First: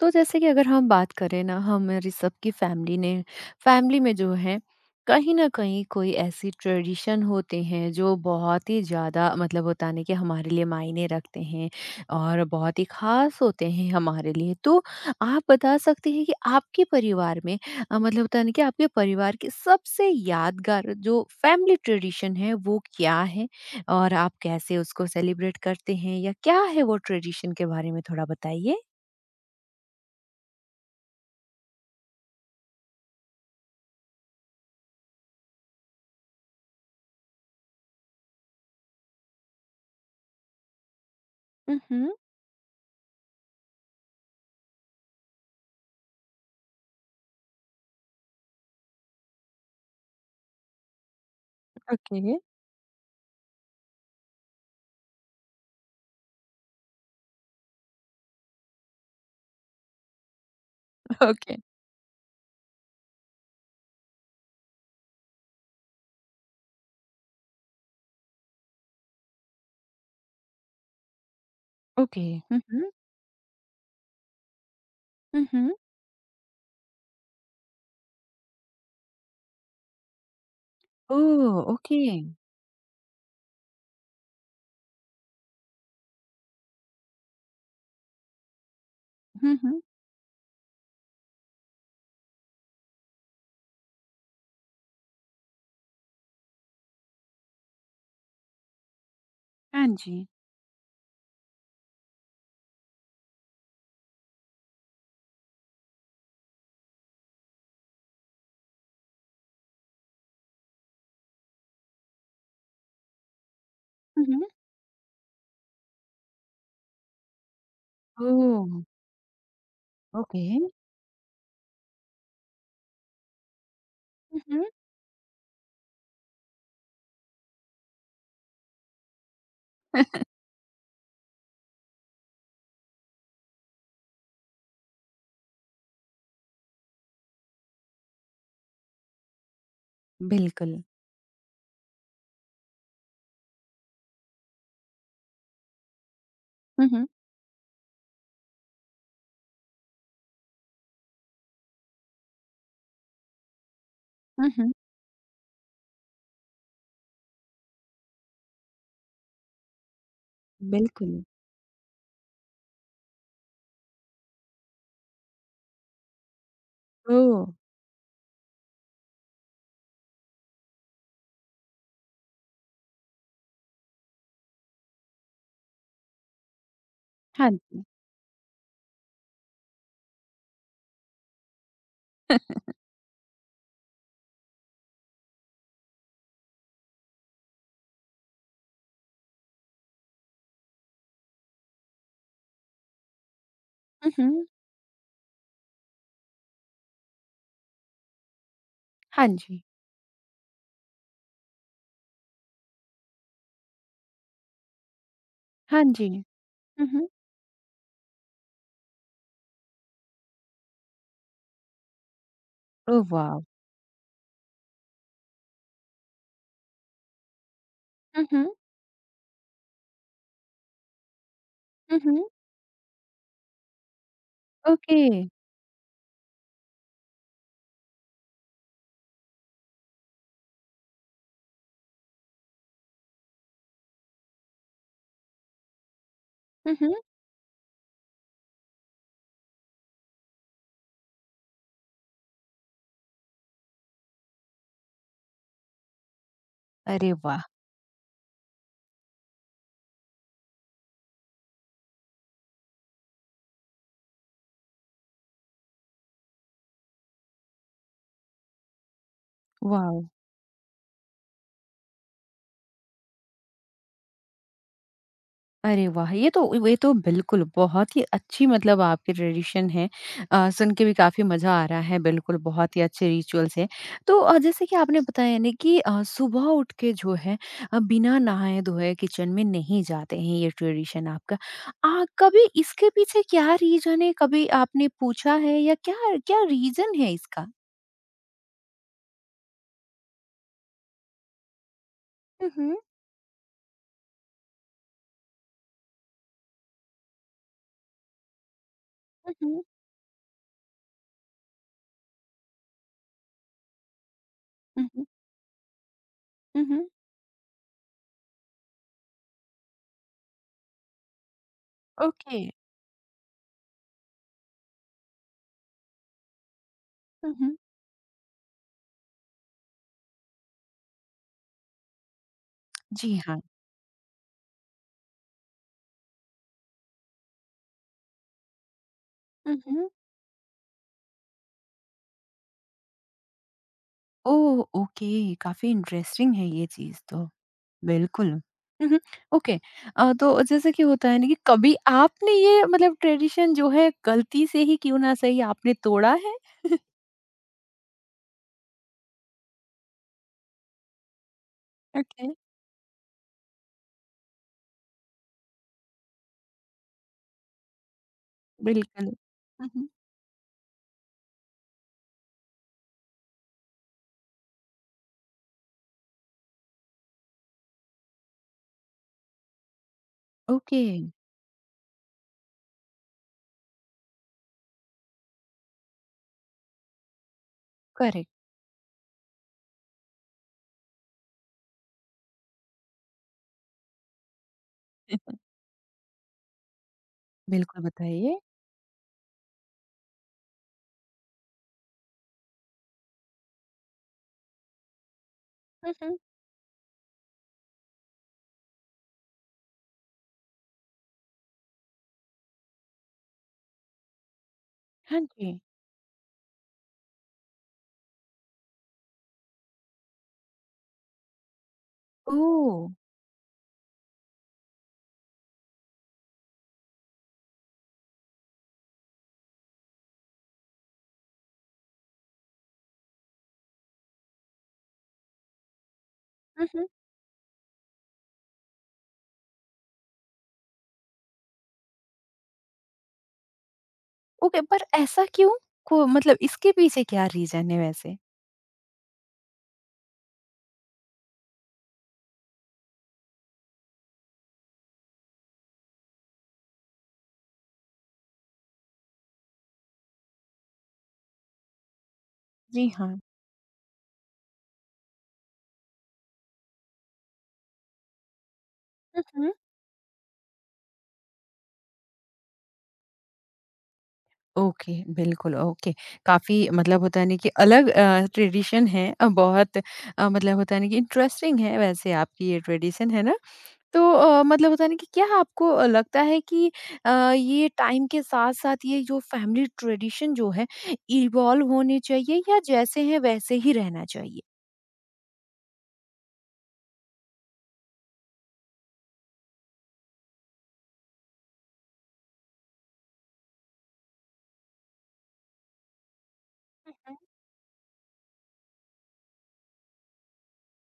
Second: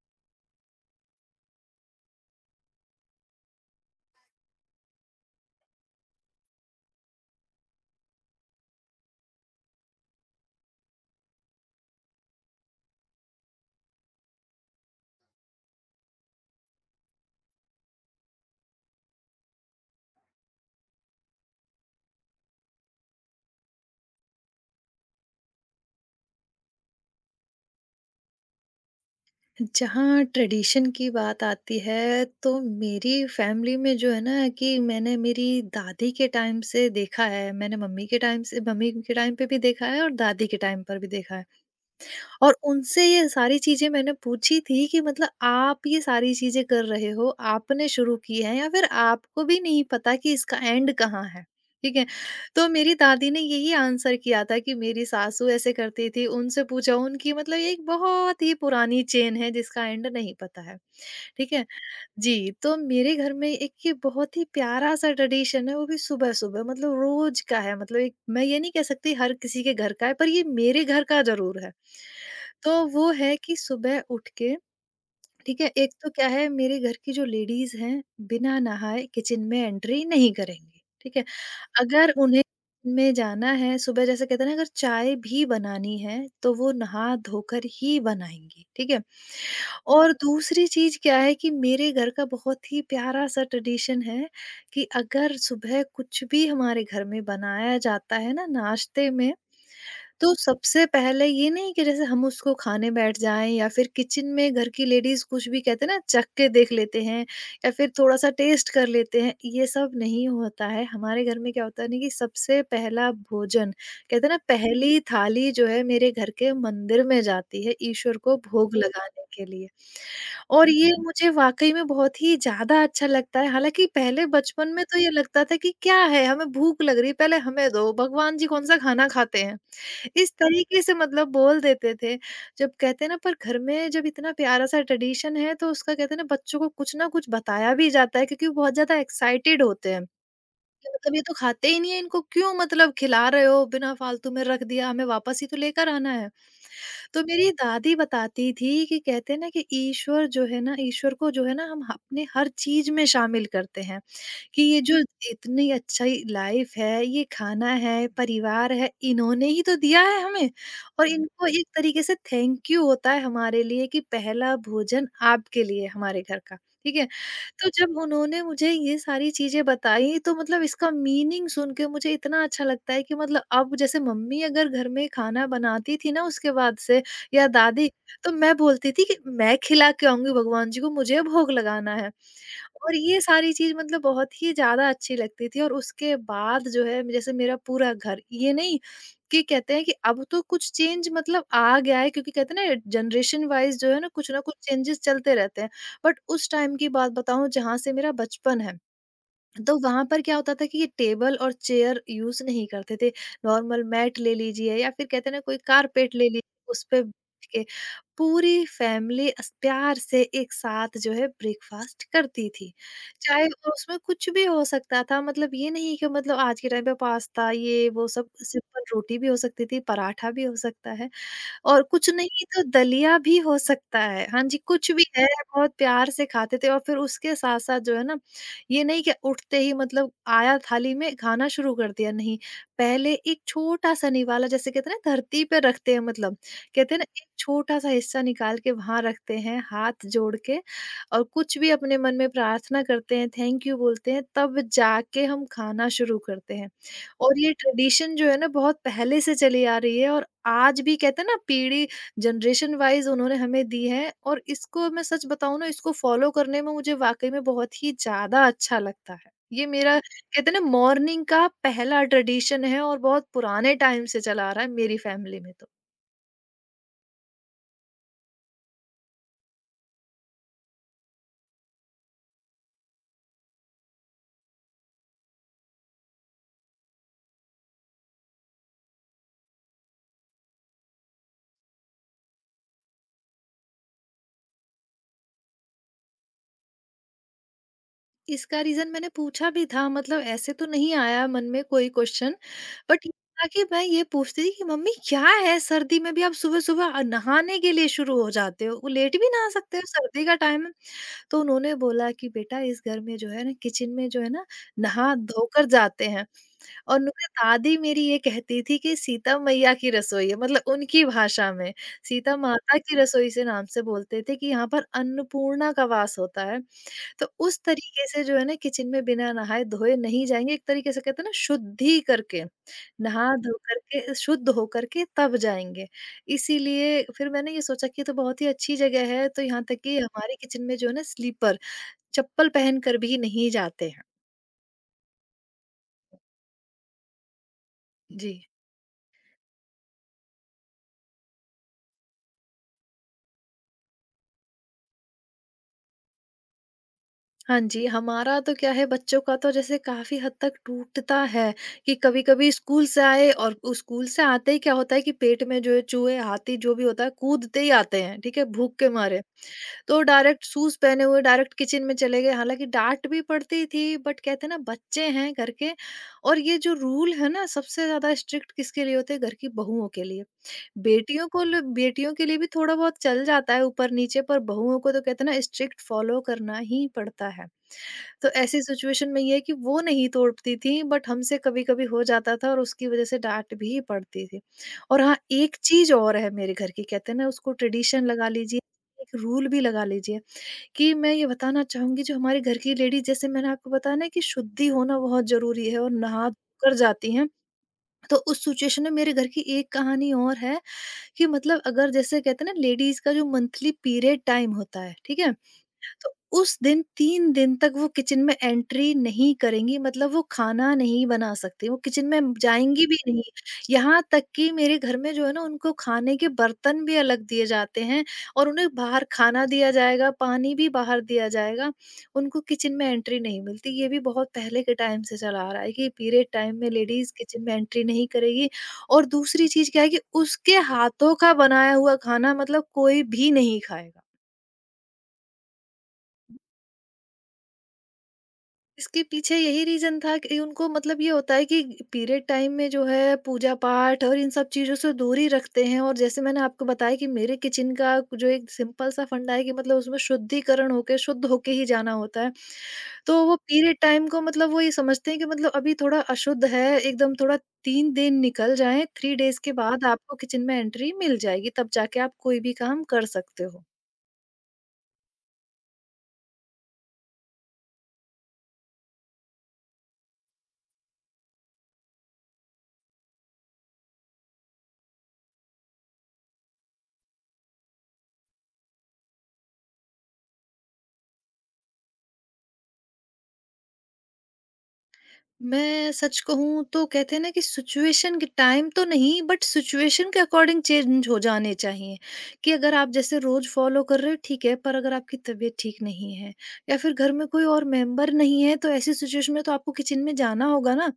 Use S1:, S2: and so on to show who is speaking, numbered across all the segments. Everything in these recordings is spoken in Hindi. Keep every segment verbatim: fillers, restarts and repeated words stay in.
S1: तो जैसे कि अगर हम बात करें ना हमारी सबकी फैमिली ने फैमिली में जो है कहीं ना कहीं कोई ऐसी ट्रेडिशन होते हैं जो बहुत ही ज़्यादा मतलब होता नहीं कि हमारे लिए मायने रखते हैं और बहुत ही खास होते हैं हमारे लिए तो आप बता सकते हैं कि आपके परिवार में अ, मतलब होता नहीं कि आपके परिवार की सबसे यादगार जो फैमिली ट्रेडिशन है वो क्या है और आप कैसे उसको सेलिब्रेट करते हैं या क्या है वो ट्रेडिशन के बारे में थोड़ा बताइए?
S2: जहाँ ट्रेडिशन की बात आती है, तो मेरी फैमिली में जो है ना कि मैंने मेरी दादी के टाइम से देखा है, मैंने मम्मी के टाइम से मम्मी के टाइम पे भी देखा है और दादी के टाइम पर भी देखा है।
S1: हुँ, हुँ।
S2: और उनसे ये सारी चीज़ें मैंने पूछी थी कि मतलब आप ये सारी चीज़ें कर रहे हो, आपने शुरू की है या फिर आपको भी नहीं पता कि इसका एंड कहाँ है? ठीक है?
S1: ओके,
S2: तो मेरी दादी ने यही आंसर किया था कि मेरी सासू ऐसे करती थी, उनसे पूछा उनकी, मतलब ये एक बहुत ही पुरानी चेन है जिसका एंड नहीं पता है। ठीक
S1: ओके,
S2: है? जी, तो मेरे घर में एक ये बहुत ही प्यारा-सा ट्रेडिशन है, वो भी सुबह-सुबह, मतलब रोज़ का है, मतलब एक मैं ये नहीं कह सकती हर किसी के घर का है, पर ये मेरे घर का ज़रूर है।
S1: ओके। हुँ,
S2: तो
S1: हुँ।
S2: वो है कि सुबह उठ के,
S1: हुँ,
S2: ठीक है,
S1: हुँ।
S2: एक तो क्या है मेरे घर की जो लेडीज़ हैं, बिना नहाए किचन में एंट्री नहीं करेंगी, ठीक है?
S1: ओह! ओके।
S2: अगर उन्हें में जाना है सुबह, जैसे कहते हैं ना, अगर चाय भी बनानी है तो वो नहा धोकर ही बनाएँगी, ठीक है?
S1: हुँ, हुँ।
S2: और दूसरी चीज़ क्या है कि मेरे घर का बहुत ही प्यारा-सा ट्रेडिशन है कि अगर सुबह कुछ भी हमारे घर में बनाया जाता है ना नाश्ते में,
S1: हाँ जी।
S2: तो सबसे पहले ये नहीं कि जैसे हम उसको खाने बैठ जाएँ या फिर किचन में घर की लेडीज़ कुछ भी, कहते हैं ना, चख के देख लेते हैं या फिर थोड़ा-सा टेस्ट कर लेते हैं, ये सब नहीं होता है। हमारे घर में क्या होता है ना कि सबसे पहला भोजन,
S1: हुँ,
S2: कहते हैं ना,
S1: हुँ।
S2: पहली थाली जो है मेरे घर के मंदिर में जाती है ईश्वर को
S1: ओह!
S2: भोग जी लगाने के लिए।
S1: ओके।
S2: और ये मुझे वाक़ई में बहुत ही ज़्यादा अच्छा लगता है। हालाँकि पहले
S1: हुँ, हुँ।
S2: बचपन में तो ये लगता था कि क्या है, हमें भूख लग रही है, पहले हमें दो, भगवान जी कौन-सा खाना खाते हैं। इस तरीके से मतलब बोल देते थे। जब कहते हैं ना, पर घर में जब इतना प्यारा-सा ट्रेडिशन है तो उसका, कहते हैं ना, बच्चों को कुछ ना कुछ बताया भी जाता है, क्योंकि वो बहुत ज़्यादा एक्साइटेड होते हैं
S1: बिल्कुल।
S2: कि मतलब ये तो खाते ही नहीं है, इनको क्यों मतलब खिला रहे हो? बिना फालतू में रख दिया, हमें वापस ही तो लेकर आना है।
S1: हुँ, हुँ।
S2: तो मेरी दादी बताती थी कि कहते हैं ना कि ईश्वर जो है ना, ईश्वर को जो है ना, हम अपने हर चीज़ में शामिल करते हैं।
S1: हुँ,
S2: कि
S1: हुँ।
S2: ये जो इतनी अच्छी लाइफ है, ये खाना है, परिवार है, इन्होंने ही तो दिया है हमें, और
S1: बिल्कुल।
S2: इनको एक तरीके से थैंक यू होता है हमारे लिए कि पहला भोजन आपके लिए हमारे घर का, ठीक है?
S1: ओह!
S2: तो जब उन्होंने मुझे ये सारी चीज़ें बताई, तो मतलब इसका मीनिंग सुन के मुझे इतना अच्छा लगता है कि मतलब अब जैसे मम्मी अगर घर में खाना बनाती थी ना, उसके बाद से, या
S1: हाँ जी।
S2: दादी, तो मैं बोलती थी कि मैं खिला के आऊँगी भगवान जी को, मुझे भोग लगाना है। और ये सारी चीज़ मतलब बहुत ही ज़्यादा अच्छी लगती थी, और उसके बाद जो है, जैसे मेरा पूरा घर, ये नहीं कि कहते हैं कि अब तो कुछ चेंज मतलब आ गया है, क्योंकि कहते हैं ना, जनरेशन वाइज जो है ना,
S1: हुँ,
S2: कुछ ना
S1: हुँ।
S2: कुछ चेंजेस चलते रहते हैं। बट उस टाइम की बात बताऊं जहां से मेरा बचपन है,
S1: हाँ जी।
S2: तो वहां पर क्या होता था कि ये टेबल और चेयर यूज नहीं करते थे। नॉर्मल मैट ले लीजिए या फिर, कहते हैं ना, कोई
S1: हाँ जी।
S2: कारपेट ले लीजिए, उस
S1: हुँ,
S2: पे
S1: हुँ।
S2: पूरी फैमिली अस- प्यार से एक साथ जो है ब्रेकफास्ट करती थी।
S1: ओह
S2: चाहे
S1: वाव!
S2: और उसमें कुछ भी हो सकता था, मतलब ये नहीं कि मतलब आज के टाइम पे पास्ता, ये वो
S1: हुँ,
S2: सब,
S1: हुँ।
S2: सिंपल रोटी भी हो सकती थी, पराठा भी हो सकता है, और
S1: हुँ,
S2: कुछ
S1: हुँ।
S2: नहीं तो दलिया भी हो सकता है। हाँ जी, कुछ
S1: ओके।
S2: भी है, बहुत प्यार से खाते थे। और फिर उसके साथ-साथ जो है ना, ये नहीं कि उठते ही मतलब आया थाली में खाना शुरू कर दिया, नहीं। पहले एक छोटा-सा निवाला, जैसे कहते हैं ना, धरती पे रखते हैं, मतलब,
S1: हुँ, हुँ।
S2: कहते हैं ना, एक छोटा-सा हिस्सा निकाल के वहाँ रखते हैं, हाथ जोड़ के, और कुछ भी अपने मन में प्रार्थना करते हैं, थैंक यू बोलते हैं, तब जाके हम खाना शुरू करते हैं।
S1: अरे
S2: और
S1: वाह!
S2: ये ट्रेडिशन जो है ना, बहुत पहले से चली आ रही है, और आज भी, कहते हैं ना, पीढ़ी जनरेशन वाइज उन्होंने हमें दी है, और इसको मैं सच बताऊं ना, इसको फॉलो करने में मुझे वाकई में बहुत ही ज्यादा अच्छा लगता है। ये मेरा,
S1: वाओ!
S2: कहते हैं ना, मॉर्निंग का पहला ट्रेडिशन है, और बहुत पुराने टाइम से चला आ रहा है मेरी फैमिली में। तो
S1: अरे वाह! ये तो ये तो बिल्कुल बहुत ही अच्छी मतलब आपकी ट्रेडिशन है। अ, सुन के भी काफ़ी मज़ा आ रहा है, बिल्कुल बहुत ही अच्छे रिचुअल्स हैं। तो अ, जैसे कि आपने बताया ना कि अ, सुबह उठ के जो है अ, बिना नहाए-धोए किचन में नहीं जाते हैं, ये ट्रेडिशन आपका। अ, कभी इसके पीछे क्या रीज़न है? कभी आपने पूछा है या क्या क्या रीज़न है इसका?
S2: इसका रीज़न मैंने पूछा भी था, मतलब ऐसे तो नहीं आया मन में कोई क्वेश्चन,
S1: Mhm,
S2: बट ये था कि मैं ये पूछती थी कि मम्मी क्या है, सर्दी में भी आप सुबह-सुबह अ, नहाने के लिए शुरू हो जाते हो, वो लेट भी नहा
S1: mhm,
S2: सकते हो, सर्दी का टाइम है। तो उन्होंने बोला कि बेटा, इस घर में जो है ना, किचन में जो है ना,
S1: हुँ,
S2: नहा-धोकर जाते हैं।
S1: हुँ, हुँ।
S2: और उन्होंने, दादी मेरी ये कहती थी, कि सीता मैया की रसोई है, मतलब उनकी भाषा में, सीता
S1: ओके।
S2: माता की रसोई से नाम से बोलते थे, कि यहाँ पर अन्नपूर्णा का वास होता है। तो
S1: हुँ।
S2: उस तरीके से जो है ना, किचन में बिना नहाए-धोए नहीं जाएँगे, एक तरीके से कहते हैं ना शुद्धि करके,
S1: जी हाँ।
S2: नहा-धो करके, शुद्ध हो करके तब जाएँगे। इसीलिए फिर मैंने ये सोचा कि ये तो बहुत ही अच्छी जगह है, तो यहाँ तक
S1: उहुँ।
S2: कि हमारे किचन में जो है ना, स्लीपर, चप्पल पहन कर भी नहीं जाते हैं।
S1: ओह! ओके, काफ़ी इंटरेस्टिंग है ये चीज़ तो, बिल्कुल।
S2: जी।
S1: उहुँ, ओके अ, तो जैसे कि होता है ना कि कभी आपने ये मतलब ट्रेडिशन जो है गलती से ही क्यों ना सही आपने तोड़ा है?
S2: हाँ जी, हमारा तो क्या है, बच्चों का तो जैसे काफ़ी हद तक टूटता है कि
S1: ओके,
S2: कभी-कभी स्कूल से आए, और उस स्कूल से आते ही क्या होता है कि पेट में जो है चूहे, हाथी, जो भी होता है, कूदते ही आते हैं, ठीक है? भूख के
S1: बिल्कुल।
S2: मारे।
S1: उहुँ।
S2: तो डायरेक्ट शूज़ पहने हुए डायरेक्ट किचन में चले गए, हालाँकि डाँट भी पड़ती थी, बट कहते हैं ना, बच्चे हैं घर के। और ये जो रूल है ना, सबसे ज़्यादा स्ट्रिक्ट किसके लिए होते हैं, घर की बहुओं के लिए।
S1: ओके,
S2: बेटियों को ल बेटियों के लिए भी थोड़ा बहुत चल जाता है, ऊपर-नीचे, पर बहुओं को तो, कहते हैं ना, स्ट्रिक्ट फ़ॉलो करना ही पड़ता है। तो
S1: करेक्ट।
S2: ऐसी सिचुएशन में ये है कि वो नहीं तोड़ती थी, बट हमसे कभी-कभी हो जाता था, और उसकी वज़ह से डाँट भी पड़ती थी। और हाँ, एक चीज़ और है मेरे घर की, कहते हैं ना, उसको
S1: बिल्कुल
S2: ट्रेडिशन लगा
S1: बताइए।
S2: लीजिए, एक रूल भी लगा लीजिए। कि मैं ये बताना चाहूँगी, जो हमारे घर की लेडीज़, जैसे मैंने आपको बताया ना कि शुद्धि होना बहुत ज़रूरी है और
S1: हुँ, हुँ।
S2: नहा कर जाती हैं। तो उस सिचुएशन में मेरे घर की एक कहानी और है, कि मतलब अगर, जैसे कहते हैं ना, लेडीज़ का जो मंथली पीरियड टाइम होता है, ठीक
S1: हाँ
S2: है?
S1: जी।
S2: तो उस दिन तीन दिन तक वो किचन में एंट्री नहीं करेंगी, मतलब वो खाना नहीं बना सकती, वो किचन में
S1: ओह!
S2: जाएँगी भी नहीं। यहाँ तक कि मेरे घर में जो है ना, उनको खाने के बर्तन भी अलग दिए जाते हैं, और उन्हें बाहर खाना दिया जाएगा, पानी भी बाहर दिया जाएगा। उनको किचन में एंट्री नहीं मिलती। ये भी बहुत पहले के टाइम से चला आ रहा है कि पीरियड टाइम
S1: हुँ,
S2: में
S1: हुँ।
S2: लेडीज़ किचन में एंट्री नहीं करेगी। और दूसरी चीज़ क्या है कि उसके हाथों का बनाया हुआ खाना, मतलब कोई भी नहीं खाएगा।
S1: ओके, पर ऐसा क्यों? को मतलब इसके पीछे क्या रीज़न है वैसे?
S2: इसके पीछे यही रीज़न था कि उनको, मतलब ये होता है कि पीरियड टाइम में जो है पूजा-पाठ और इन सब चीज़ों से दूरी रखते हैं, और जैसे मैंने आपको बताया कि मेरे किचन का जो एक सिंपल सा फंडा है कि मतलब उसमें शुद्धिकरण होके, शुद्ध होके ही जाना होता है।
S1: जी हाँ।
S2: तो वो पीरियड टाइम को मतलब वो ये समझते हैं कि मतलब अभी थोड़ा अशुद्ध है, एकदम थोड़ा, तीन दिन निकल जाएँ, थ्री डेज़
S1: हुँ।
S2: के बाद आपको किचन में एंट्री मिल जाएगी, तब जाके आप कोई भी काम कर सकते हो।
S1: ओके, बिल्कुल ओके। काफ़ी मतलब होता है ना कि अलग अ, ट्रेडिशन है अ, बहुत अ, मतलब होता है ना कि इंटरेस्टिंग है वैसे आपकी ये ट्रेडिशन, है ना? तो अ, मतलब होता है ना कि क्या आपको अ, लगता है कि अ, ये टाइम के साथ-साथ ये जो फैमिली ट्रेडिशन जो है इवॉल्व होने चाहिए या जैसे हैं वैसे ही रहना चाहिए?
S2: मैं सच कहूँ तो, कहते हैं ना, कि सिचुएशन के टाइम तो नहीं, बट सिचुएशन के अकॉर्डिंग चेंज हो जाने चाहिए। कि अगर आप जैसे रोज फॉलो कर रहे हो, ठीक है, पर अगर आपकी तबीयत ठीक नहीं है, या फिर घर में कोई और मेंबर नहीं है, तो ऐसी सिचुएशन में तो आपको किचन में जाना होगा ना,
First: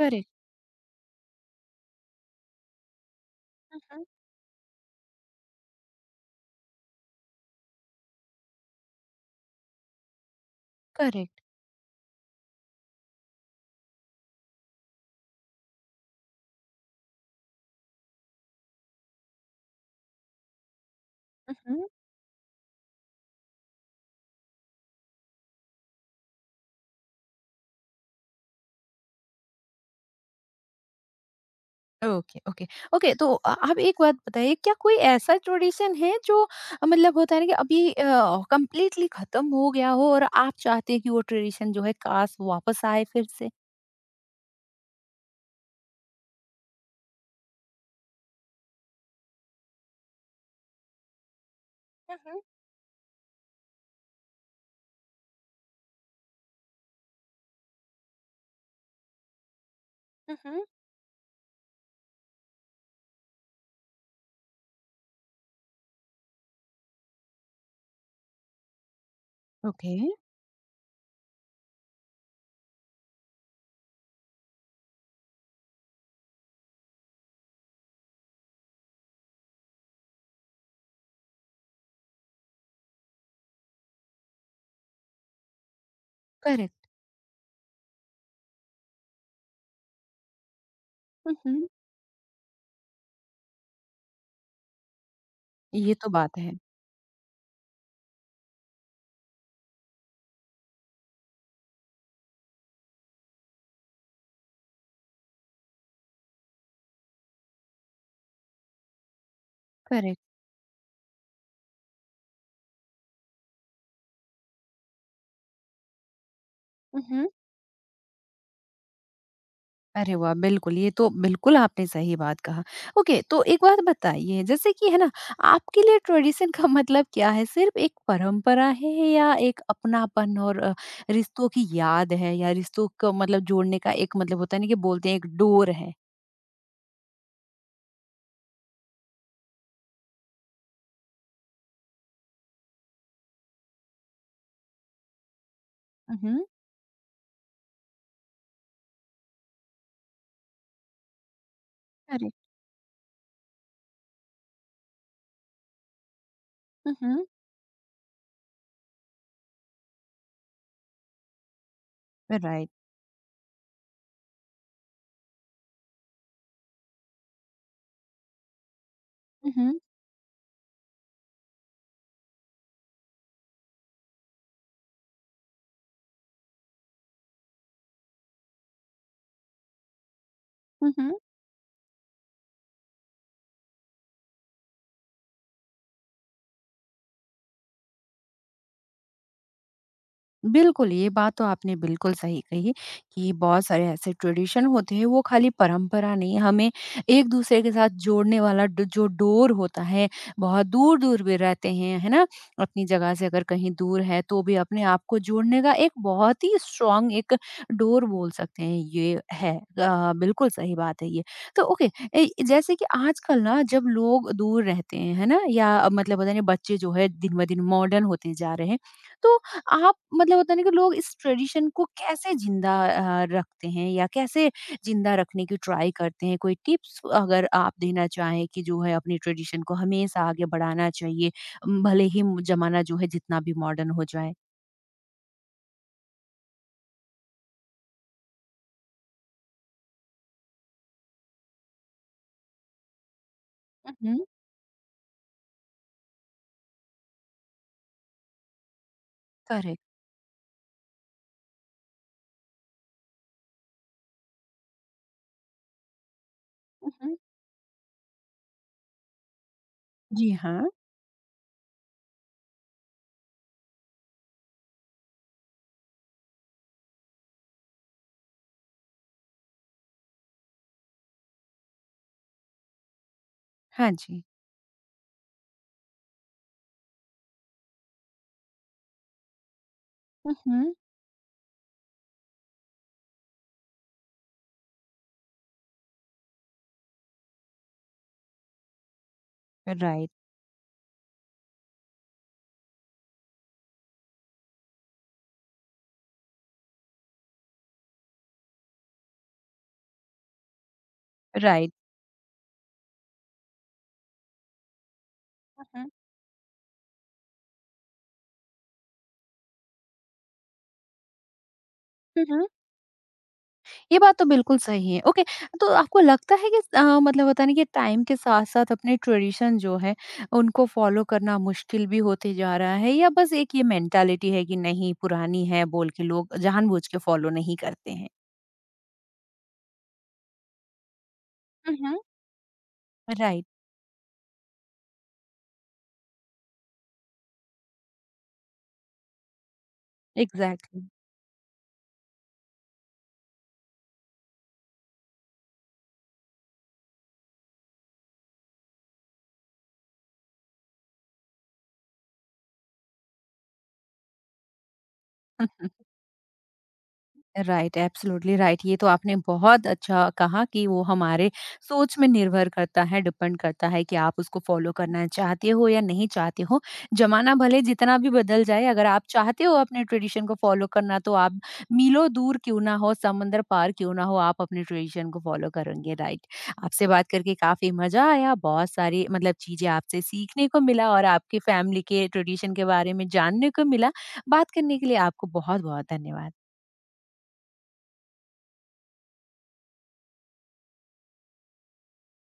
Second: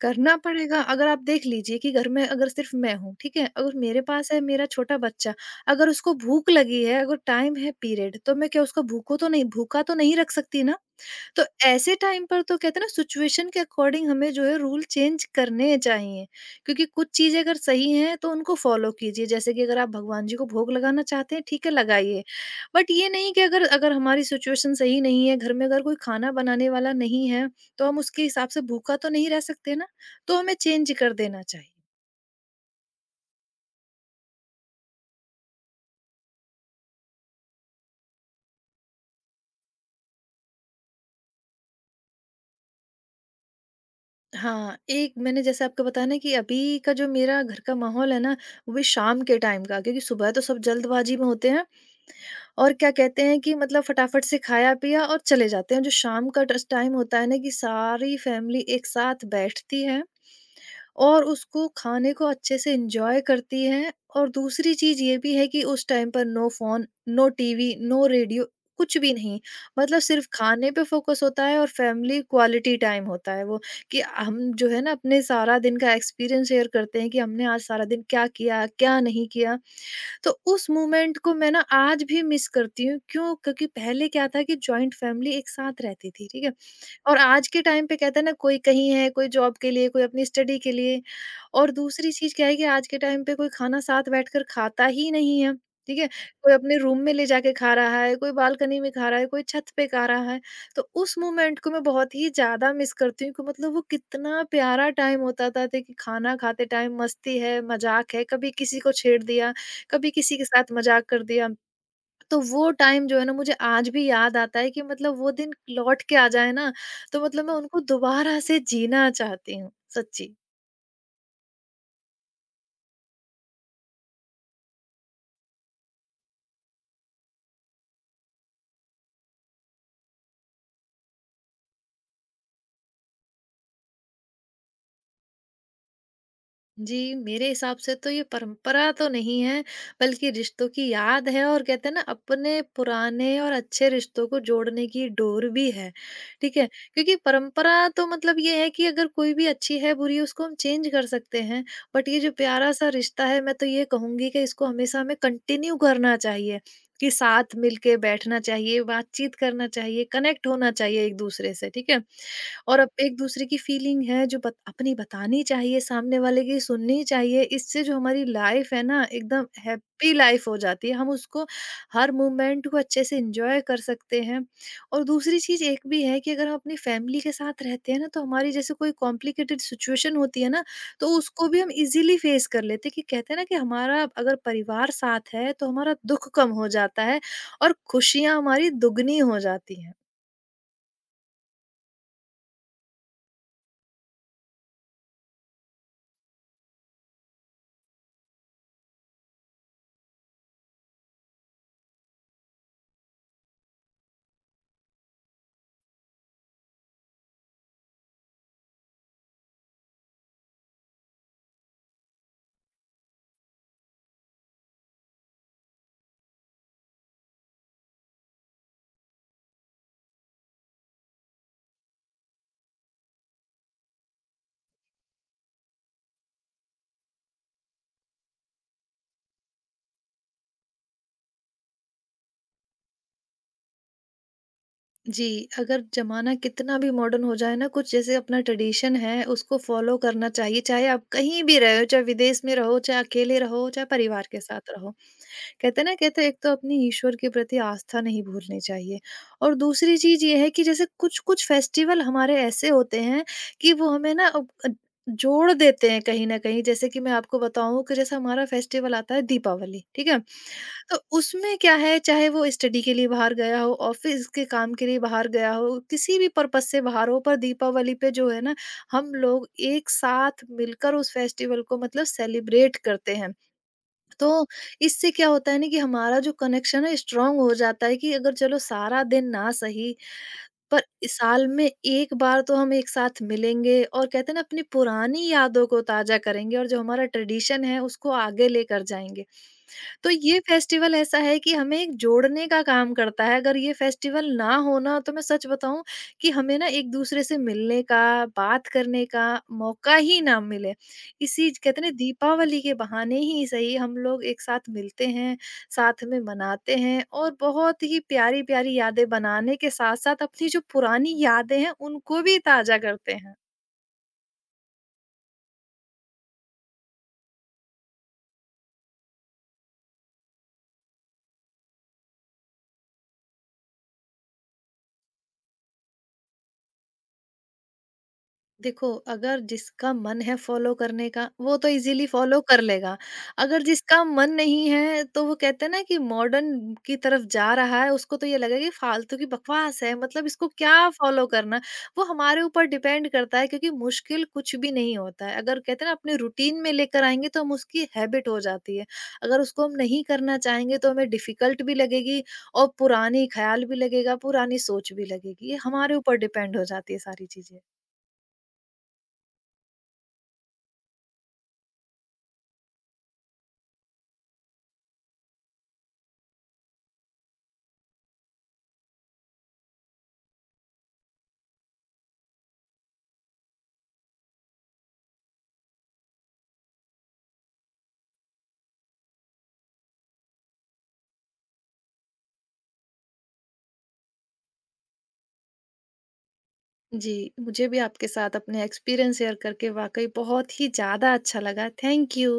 S1: करेक्ट।
S2: करना पड़ेगा। अगर आप देख लीजिए कि घर में अगर सिर्फ मैं हूँ, ठीक है, अगर
S1: हुँ,
S2: मेरे
S1: हुँ।
S2: पास है मेरा छोटा बच्चा, अगर उसको भूख लगी है, अगर टाइम है पीरियड, तो मैं क्या उसको भूखो तो नहीं भूखा तो नहीं रख सकती ना।
S1: करेक्ट।
S2: तो ऐसे टाइम पर तो, कहते हैं ना, सिचुएशन के अकॉर्डिंग हमें जो है रूल चेंज करने चाहिए, क्योंकि कुछ चीजें अगर सही हैं तो उनको फॉलो कीजिए। जैसे कि अगर आप भगवान जी को भोग लगाना चाहते हैं,
S1: हुँ,
S2: ठीक है,
S1: हुँ।
S2: लगाइए। बट ये नहीं कि अगर अगर हमारी सिचुएशन सही नहीं है, घर में अगर कोई खाना बनाने वाला नहीं है तो हम उसके हिसाब से भूखा तो नहीं रह सकते ना। तो हमें चेंज कर देना चाहिए।
S1: Okay, okay, okay. तो अ, आप एक बात बताइए, क्या कोई ऐसा ट्रेडिशन है जो अ, मतलब होता है ना कि अभी कंप्लीटली खत्म हो गया हो और आप चाहते हैं कि वो ट्रेडिशन जो है काश वापस आए फिर से?
S2: हाँ, एक मैंने जैसे आपको बताया ना कि अभी का जो मेरा घर का माहौल है ना, वो भी शाम के टाइम का, क्योंकि सुबह तो सब जल्दबाजी में होते हैं
S1: हम्म,
S2: और क्या कहते हैं कि मतलब फटाफट से खाया पिया और चले जाते हैं। जो शाम का टस टाइम होता है ना कि सारी फैमिली एक साथ बैठती है
S1: हम्म।
S2: और उसको खाने को अच्छे से एन्जॉय करती है। और दूसरी चीज़ ये भी है कि उस टाइम पर no phone, no TV, no radio, कुछ भी नहीं।
S1: ओके।
S2: मतलब सिर्फ़ खाने पे फ़ोकस होता है और फैमिली क्वालिटी टाइम होता है वो, कि हम जो है ना अपने सारा दिन का एक्सपीरियंस शेयर करते हैं कि हमने आज सारा दिन क्या किया, क्या नहीं किया। तो उस मोमेंट को मैं ना आज भी मिस करती हूँ। क्यों? क्योंकि पहले क्या था कि जॉइंट फैमिली एक साथ रहती थी, ठीक है?
S1: करेक्ट।
S2: और आज के टाइम पे कहते हैं ना, कोई कहीं है, कोई जॉब के लिए, कोई अपनी स्टडी के लिए।
S1: हम्म।
S2: और दूसरी चीज़ क्या है कि आज के टाइम पे कोई खाना साथ बैठकर खाता ही नहीं है,
S1: ये
S2: ठीक है?
S1: तो बात
S2: कोई
S1: है।
S2: अपने रूम में ले जाके खा रहा है, कोई बालकनी में खा रहा है, कोई छत पे खा रहा है। तो उस मोमेंट को मैं बहुत ही ज़्यादा मिस करती हूँ कि मतलब वो कितना प्यारा टाइम होता था थे कि खाना खाते टाइम मस्ती है, मज़ाक है, कभी किसी को छेड़ दिया, कभी
S1: करेक्ट।
S2: किसी के साथ मज़ाक कर दिया। तो वो टाइम जो है ना मुझे आज भी याद आता है कि मतलब वो दिन लौट के आ जाए ना, तो मतलब मैं उनको दोबारा से जीना चाहती हूँ,
S1: अरे
S2: सच्ची।
S1: वाह! बिल्कुल, ये तो बिल्कुल आपने सही बात कहा। ओके, तो एक बात बताइए जैसे कि है ना, आपके लिए ट्रेडिशन का मतलब क्या है? सिर्फ़ एक परंपरा है या एक अपनापन और अ, रिश्तों की याद है या रिश्तों को मतलब जोड़ने का एक मतलब होता है ना कि बोलते हैं एक डोर है?
S2: जी, मेरे हिसाब से तो ये परंपरा तो नहीं है, बल्कि रिश्तों की याद है और कहते हैं ना अपने पुराने और अच्छे रिश्तों को जोड़ने की डोर भी है,
S1: हुँ, हुँ।
S2: ठीक है? क्योंकि परंपरा तो मतलब ये है कि अगर कोई भी अच्छी है, बुरी है, उसको हम चेंज कर सकते हैं, बट ये जो
S1: करेक्ट।
S2: प्यारा-सा रिश्ता है, मैं तो ये कहूँगी कि इसको हमेशा हमें कंटिन्यू करना चाहिए,
S1: हुँ,
S2: कि
S1: हुँ।
S2: साथ मिल के बैठना चाहिए, बातचीत करना चाहिए, कनेक्ट होना चाहिए एक-दूसरे से, ठीक है?
S1: राइट।
S2: और अब एक-दूसरे की फीलिंग है जो बत अपनी बतानी चाहिए, सामने वाले की सुननी चाहिए। इससे जो हमारी लाइफ है ना एकदम
S1: हुँ, हुँ।
S2: हैप्पी लाइफ हो जाती है। हम उसको हर मोमेंट को अच्छे से एन्जॉय कर सकते हैं। और दूसरी चीज़ एक भी है कि अगर हम अपनी फैमिली के साथ रहते हैं ना, तो हमारी जैसे कोई कॉम्प्लिकेटेड सिचुएशन होती है ना,
S1: हुँ,
S2: तो
S1: हुँ।
S2: उसको भी हम ईज़िली फेस कर लेते हैं। कि कहते हैं ना कि हमारा अगर परिवार साथ है तो हमारा दुःख कम हो जाता है और खुशियाँ हमारी दुगनी हो जाती हैं।
S1: बिल्कुल, ये बात तो आपने बिल्कुल सही कही कि बहुत सारे ऐसे ट्रेडिशन होते हैं, वो खाली परंपरा नहीं, हमें एक-दूसरे के साथ जोड़ने वाला ड जो डोर होता है, बहुत दूर-दूर भी रहते हैं, है ना? अपनी जगह से अगर कहीं दूर है, तो भी अपने आप को जोड़ने का एक बहुत ही स्ट्रॉन्ग एक डोर बोल सकते हैं, ये है। अ, बिल्कुल सही बात है ये। तो ओके, ए, जैसे कि आजकल ना जब लोग दूर रहते हैं, है ना? या मतलब पता नहीं बच्चे जो है दिन-ब-दिन मॉडर्न होते जा रहे हैं, तो आप मतलब होता है ना कि लोग इस ट्रेडिशन को कैसे जिंदा अ, रखते हैं या कैसे जिंदा रखने की ट्राई करते हैं? कोई टिप्स अगर आप देना चाहें कि जो है अपनी ट्रेडिशन को हमेशा आगे बढ़ाना चाहिए, उम, भले ही ज़माना जो है जितना भी मॉडर्न हो जाए?
S2: जी, अगर ज़माना कितना भी मॉडर्न हो जाए ना, कुछ जैसे अपना ट्रेडिशन है, उसको फ़ॉलो करना चाहिए, चाहे आप कहीं भी रहे हो, चाहे विदेश में रहो, चाहे अकेले रहो, चाहे
S1: उहुँ,
S2: परिवार के साथ रहो। कहते हैं ना, कहते हैं, एक तो अपनी ईश्वर के प्रति आस्था नहीं भूलनी चाहिए और
S1: करेक्ट।
S2: दूसरी चीज ये है कि जैसे कुछ कुछ फेस्टिवल हमारे ऐसे होते हैं कि वो हमें ना अब, अ, जोड़ देते हैं कहीं ना कहीं। जैसे कि मैं
S1: उहुँ,
S2: आपको बताऊं कि जैसे हमारा फेस्टिवल आता है दीपावली, ठीक है,
S1: जी हाँ।
S2: तो उसमें क्या है, चाहे वो स्टडी के लिए बाहर गया हो, ऑफिस के काम के लिए बाहर गया हो, किसी भी पर्पस से बाहर हो, पर दीपावली पे जो है ना हम लोग एक साथ मिलकर उस फेस्टिवल को मतलब सेलिब्रेट करते हैं।
S1: हाँ जी।
S2: तो इससे क्या होता है ना कि हमारा जो कनेक्शन है स्ट्रांग हो जाता है। कि अगर चलो सारा दिन ना सही,
S1: उहुँ,
S2: पर साल में एक बार तो हम एक साथ मिलेंगे और कहते हैं ना अपनी पुरानी यादों को ताजा करेंगे और जो हमारा ट्रेडिशन है उसको आगे लेकर जाएंगे।
S1: राइट,
S2: तो ये फेस्टिवल ऐसा है कि हमें एक जोड़ने का काम करता है। अगर ये फेस्टिवल ना होना तो मैं सच बताऊं कि हमें ना एक दूसरे से मिलने का, बात करने का मौका ही ना मिले। इसी
S1: राइट।
S2: कहते हैं ना, दीपावली के बहाने ही सही, हम लोग एक साथ मिलते हैं,
S1: उहुँ,
S2: साथ में मनाते हैं और बहुत ही प्यारी-प्यारी यादें बनाने के साथ-साथ अपनी जो पुरानी यादें हैं उनको भी
S1: उहुँ।
S2: ताज़ा करते हैं।
S1: ये बात तो बिल्कुल सही है। ओके, तो आपको लगता है कि अ, मतलब होता है ना कि टाइम के साथ-साथ अपने ट्रेडिशन जो है, उनको फ़ॉलो करना मुश्किल भी होते जा रहा है या बस एक ये मेंटालिटी है कि नहीं, पुरानी है बोल के लोग जानबूझ के फ़ॉलो नहीं करते हैं?
S2: देखो, अगर जिसका मन है फ़ॉलो करने का, वो तो
S1: हुँ, हुँ।
S2: ईज़िली फ़ॉलो कर लेगा।
S1: राइट,
S2: अगर जिसका मन नहीं है, तो वो कहते हैं ना कि मॉडर्न की तरफ जा रहा है, उसको तो ये लगेगा कि फालतू की बकवास है, मतलब इसको
S1: एग्ज़ैक्टली।
S2: क्या फ़ॉलो करना। वो हमारे ऊपर डिपेंड करता है, क्योंकि मुश्किल कुछ भी नहीं होता है। अगर कहते हैं ना अपने रूटीन में लेकर आएँगे, तो हम उसकी हैबिट हो जाती है। अगर उसको हम नहीं करना चाहेंगे, तो हमें डिफ़िकल्ट भी लगेगी और पुरानी ख़्याल भी लगेगा, पुरानी सोच भी लगेगी। ये हमारे ऊपर डिपेंड हो जाती है सारी चीज़ें।
S1: Right, absolutely right. ये तो आपने बहुत अच्छा कहा कि वो हमारे सोच में निर्भर करता है, डिपेंड करता है कि आप उसको फ़ॉलो करना चाहते हो या नहीं चाहते हो। ज़माना भले जितना भी बदल जाए, अगर आप चाहते हो अपने ट्रेडिशन को फ़ॉलो करना, तो आप मीलों दूर क्यों ना हो, समंदर पार क्यों ना हो, आप अपने ट्रेडिशन को फ़ॉलो करेंगे, राइट। आपसे बात करके काफ़ी मज़ा आया, बहुत सारी मतलब चीज़ें आपसे सीखने को मिला और आपकी फैमिली के ट्रेडिशन के बारे में जानने को मिला। बात करने के लिए आपको बहुत-बहुत धन्यवाद।
S2: जी, मुझे भी आपके साथ अपने एक्सपीरियंस शेयर करके वाक़ई बहुत ही ज़्यादा अच्छा लगा। Thank you.